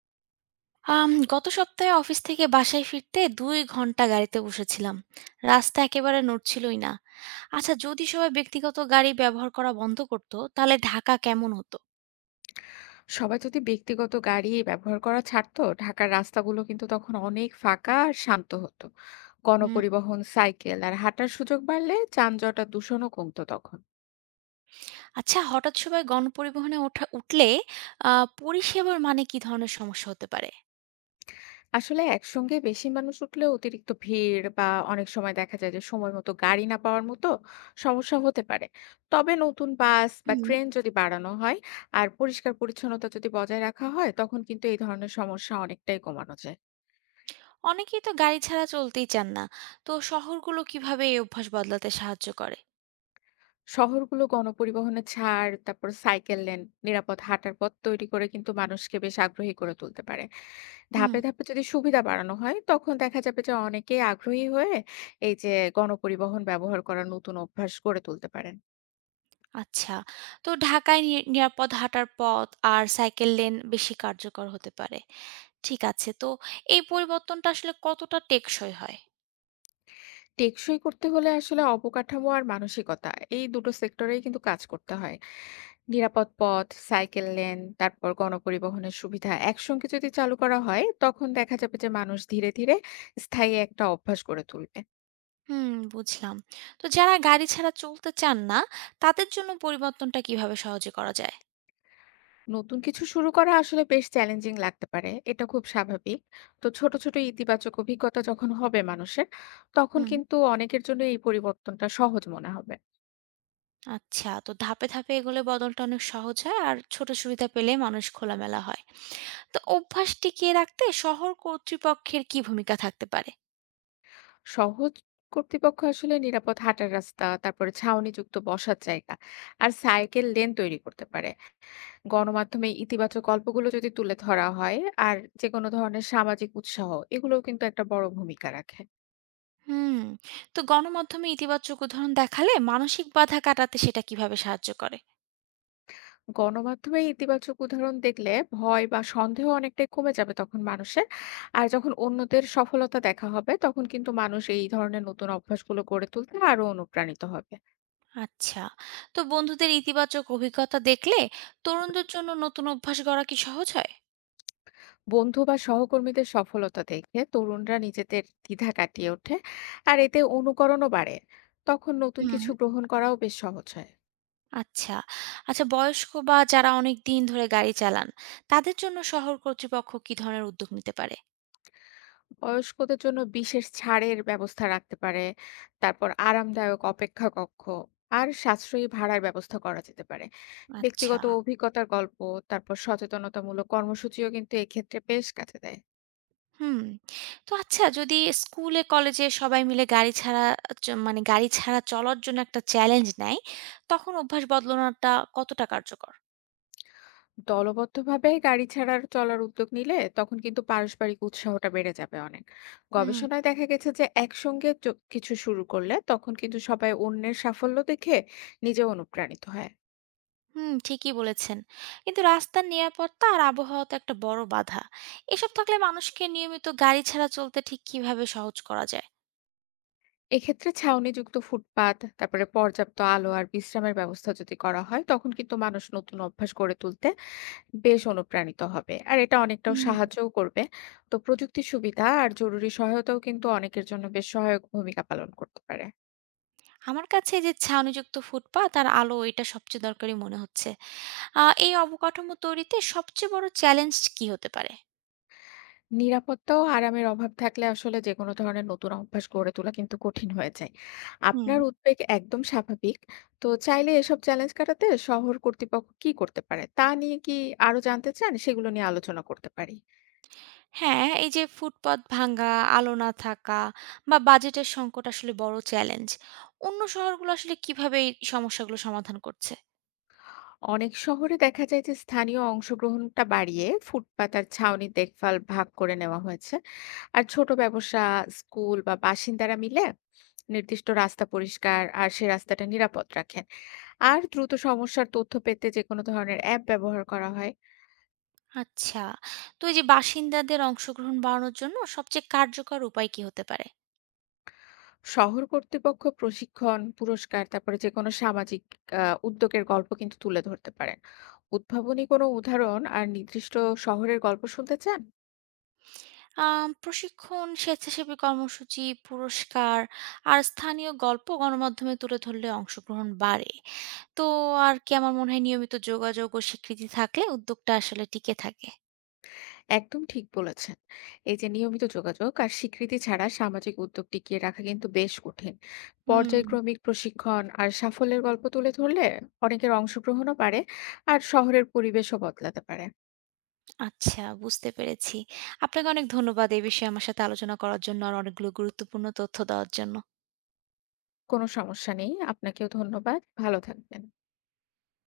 গত সপ্তাহে অফিস থেকে বাসায় ফিরতে ২ ঘন্টা গাড়িতে বসেছিলাম। রাস্তা একেবারে নড়ছিলই না। আচ্ছা যদি সবাই ব্যক্তিগত গাড়ি ব্যবহার করা বন্ধ করত, তাহলে ঢাকা কেমন হতো? সবাই যদি ব্যক্তিগত গাড়ি ব্যবহার করা ছাড়তো, ঢাকার রাস্তাগুলো কিন্তু তখন অনেক ফাঁকা আর শান্ত হতো। হুম। গণপরিবহন, সাইকেল আর হাঁটার সুযোগ বাড়লে যানজট আর দূষণও কমতো তখন। আচ্ছা হঠাৎ সবাই গণপরিবহনে ওঠা উঠলে আ পরিষেবার মানে কি ধরনের সমস্যা হতে পারে? আসলে একসঙ্গে বেশি মানুষ উঠলে অতিরিক্ত ভিড় বা অনেক সময় দেখা যায় যে সময় মতো গাড়ি না পাওয়ার মতো সমস্যা হতে পারে। তবে নতুন বাস বা হুম। ট্রেন যদি বাড়ানো হয় আর পরিষ্কার পরিচ্ছন্নতা যদি বজায় রাখা হয়, তখন কিন্তু এই ধরনের সমস্যা অনেকটাই কমানো যায়। অনেকেই তো গাড়ি ছাড়া চলতেই চান না। তো শহরগুলো কিভাবে এই অভ্যাস বদলাতে সাহায্য করে? শহরগুলো গণপরিবহনে ছাড়, তারপর সাইকেল লেন, নিরাপদ হাঁটার পথ তৈরি করে কিন্তু মানুষকে বেশ আগ্রহী করে তুলতে পারে। হুম, ধাপে, ধাপে যদি সুবিধা বাড়ানো হয়, তখন দেখা যাবে যে অনেকেই আগ্রহী হয়ে এই যে গণপরিবহন ব্যবহার করার নতুন অভ্যাস গড়ে তুলতে পারেন। আচ্ছা। তো ঢাকায় নিরাপদ হাঁটার পথ আর সাইকেল লেন বেশি কার্যকর হতে পারে। ঠিক আছে। তো এই পরিবর্তনটা আসলে কতটা টেকসই হয়? টেকসই করতে হলে আসলে অবকাঠামো আর মানসিকতা, এই দুটো সেক্টরেই কিন্তু কাজ করতে হয়। নিরাপদ পথ, সাইকেল লেন, তারপর গণপরিবহনের সুবিধা একসঙ্গে যদি চালু করা হয়, তখন দেখা যাবে যে মানুষ ধীরে, ধীরে স্থায়ী একটা অভ্যাস গড়ে তুলবে। হুম, বুঝলাম। তো যারা গাড়ি ছাড়া চলতে চান না, তাদের জন্য পরিবর্তনটা কিভাবে সহজে করা যায়? নতুন কিছু শুরু করা আসলে বেশ চ্যালেঞ্জিং লাগতে পারে, এটা খুব স্বাভাবিক। তো ছোট ছোট ইতিবাচক অভিজ্ঞতা যখন হবে মানুষের, তখন হুম, কিন্তু অনেকের জন্য এই পরিবর্তনটা সহজ মনে হবে। আচ্ছা। তো ধাপে, ধাপে এগোলে বদলটা অনেক সহজ হয় আর ছোট সুবিধা পেলে মানুষ খোলামেলা হয়। তো অভ্যাস টিকিয়ে রাখতে শহর কর্তৃপক্ষের কি ভূমিকা থাকতে পারে? সহজ কর্তৃপক্ষ আসলে নিরাপদ হাঁটার রাস্তা, তারপরে ছাউনিযুক্ত বসার জায়গা আর সাইকেল লেন তৈরি করতে পারে। গণমাধ্যমে ইতিবাচক গল্পগুলো যদি তুলে ধরা হয় আর যে কোনো ধরনের সামাজিক উৎসাহ, এগুলোও কিন্তু একটা বড় ভূমিকা রাখে। হুম। তো গণমাধ্যমে ইতিবাচক উদাহরণ দেখালে মানসিক বাধা কাটাতে সেটা কিভাবে সাহায্য করে? গণমাধ্যমে ইতিবাচক উদাহরণ দেখলে ভয় বা সন্দেহ অনেকটাই কমে যাবে তখন মানুষের। আর যখন অন্যদের সফলতা দেখা হবে, তখন কিন্তু মানুষ এই ধরনের নতুন অভ্যাসগুলো গড়ে তুলতে আরো অনুপ্রাণিত হবে। আচ্ছা। তো বন্ধুদের ইতিবাচক অভিজ্ঞতা দেখলে তরুণদের জন্য নতুন অভ্যাস গড়া কি সহজ হয়? বন্ধু বা সহকর্মীদের সফলতা দেখে তরুণরা নিজেদের দ্বিধা কাটিয়ে ওঠে আর এতে অনুকরণও বাড়ে। তখন নতুন হুম। কিছু গ্রহণ করাও বেশ সহজ হয়। আচ্ছা। আচ্ছা বয়স্ক বা যারা অনেক দিন ধরে গাড়ি চালান তাদের জন্য শহর কর্তৃপক্ষ কি ধরনের উদ্যোগ নিতে পারে? বয়স্কদের জন্য বিশেষ ছাড়ের ব্যবস্থা রাখতে পারে। তারপর আরামদায়ক অপেক্ষা কক্ষ আর সাশ্রয়ী ভাড়ার ব্যবস্থা করা যেতে পারে। আচ্ছা। ব্যক্তিগত অভিজ্ঞতার গল্প, তারপর সচেতনতামূলক কর্মসূচিও কিন্তু এক্ষেত্রে বেশ কাজে দেয়। হুম। তো আচ্ছা যদি স্কুলে কলেজে সবাই মিলে গাড়ি ছাড়া মানে গাড়ি ছাড়া চলার জন্য একটা চ্যালেঞ্জ নেয় তখন অভ্যাস বদলানোটা কতটা কার্যকর? দলবদ্ধভাবে গাড়ি ছাড়ার চলার উদ্যোগ নিলে তখন কিন্তু পারস্পরিক উৎসাহটা বেড়ে যাবে অনেক। হুম, গবেষণায় দেখা গেছে যে একসঙ্গে কিছু শুরু করলে তখন কিন্তু সবাই অন্যের সাফল্য দেখে নিজেও অনুপ্রাণিত হয়। হুম, ঠিকই বলেছেন। কিন্তু রাস্তার নিরাপত্তা আর আবহাওয়া তো একটা বড় বাধা। এসব থাকলে মানুষকে নিয়মিত গাড়ি ছাড়া চলতে ঠিক কিভাবে সহজ করা যায়? এক্ষেত্রে ছাউনিযুক্ত ফুটপাত, তারপরে পর্যাপ্ত আলো আর বিশ্রামের ব্যবস্থা যদি করা হয়, তখন কিন্তু মানুষ নতুন অভ্যাস গড়ে তুলতে বেশ অনুপ্রাণিত হবে। আর এটা অনেকটাও হুম। সাহায্যও করবে। তো প্রযুক্তির সুবিধা আর জরুরি সহায়তাও কিন্তু অনেকের জন্য বেশ সহায়ক ভূমিকা পালন করতে পারে। আমার কাছে এই যে ছাউনিযুক্ত ফুটপাত আর আলো এটা সবচেয়ে দরকারি মনে হচ্ছে। এই অবকাঠামো তৈরিতে সবচেয়ে বড় চ্যালেঞ্জ কি হতে পারে? নিরাপত্তা ও আরামের অভাব থাকলে আসলে যেকোনো ধরনের নতুন অভ্যাস গড়ে তোলা কিন্তু কঠিন হয়ে যায়। হুম। আপনার উদ্বেগ একদম স্বাভাবিক। তো চাইলে এসব চ্যালেঞ্জ কাটাতে শহর কর্তৃপক্ষ কি করতে পারে, তা নিয়ে কি আরো জানতে চান? সেগুলো নিয়ে আলোচনা করতে পারি। হ্যাঁ, এই যে ফুটপাত ভাঙ্গা, আলো না থাকা বা বাজেটের সংকট আসলে বড় চ্যালেঞ্জ। অন্য শহরগুলো আসলে কিভাবে এই সমস্যাগুলো সমাধান করছে? অনেক শহরে দেখা যায় যে স্থানীয় অংশগ্রহণটা বাড়িয়ে ফুটপাত আর ছাউনি দেখভাল ভাগ করে নেওয়া হয়েছে। আর ছোট ব্যবসা, স্কুল বা বাসিন্দারা মিলে নির্দিষ্ট রাস্তা পরিষ্কার আর সে রাস্তাটা নিরাপদ রাখেন। আর দ্রুত সমস্যার তথ্য পেতে যে কোনো ধরনের অ্যাপ ব্যবহার করা হয়। আচ্ছা। তো এই যে বাসিন্দাদের অংশগ্রহণ বাড়ানোর জন্য সবচেয়ে কার্যকর উপায় কি হতে পারে? শহর কর্তৃপক্ষ প্রশিক্ষণ, পুরস্কার, তারপরে যে কোনো সামাজিক উদ্যোগের গল্প কিন্তু তুলে ধরতে পারেন। উদ্ভাবনী কোনো উদাহরণ আর নির্দিষ্ট শহরের গল্প শুনতে চান? প্রশিক্ষণ, স্বেচ্ছাসেবী কর্মসূচি, পুরস্কার আর স্থানীয় গল্প গণমাধ্যমে তুলে ধরলে অংশগ্রহণ বাড়ে। তো আর কি, আমার মনে হয় নিয়মিত যোগাযোগ ও স্বীকৃতি থাকলে উদ্যোগটা আসলে টিকে থাকে। একদম ঠিক বলেছেন। এই যে নিয়মিত যোগাযোগ আর স্বীকৃতি ছাড়া সামাজিক উদ্যোগ টিকিয়ে রাখা কিন্তু বেশ কঠিন। হুম, পর্যায়ক্রমিক প্রশিক্ষণ আর সাফল্যের গল্প তুলে ধরলে অনেকের অংশগ্রহণও বাড়ে আর শহরের পরিবেশও বদলাতে পারে। আচ্ছা, বুঝতে পেরেছি। আপনাকে অনেক ধন্যবাদ এই বিষয়ে আমার সাথে আলোচনা করার জন্য আর অনেকগুলো গুরুত্বপূর্ণ তথ্য দেওয়ার জন্য। কোনো সমস্যা নেই। আপনাকেও ধন্যবাদ। ভালো থাকবেন।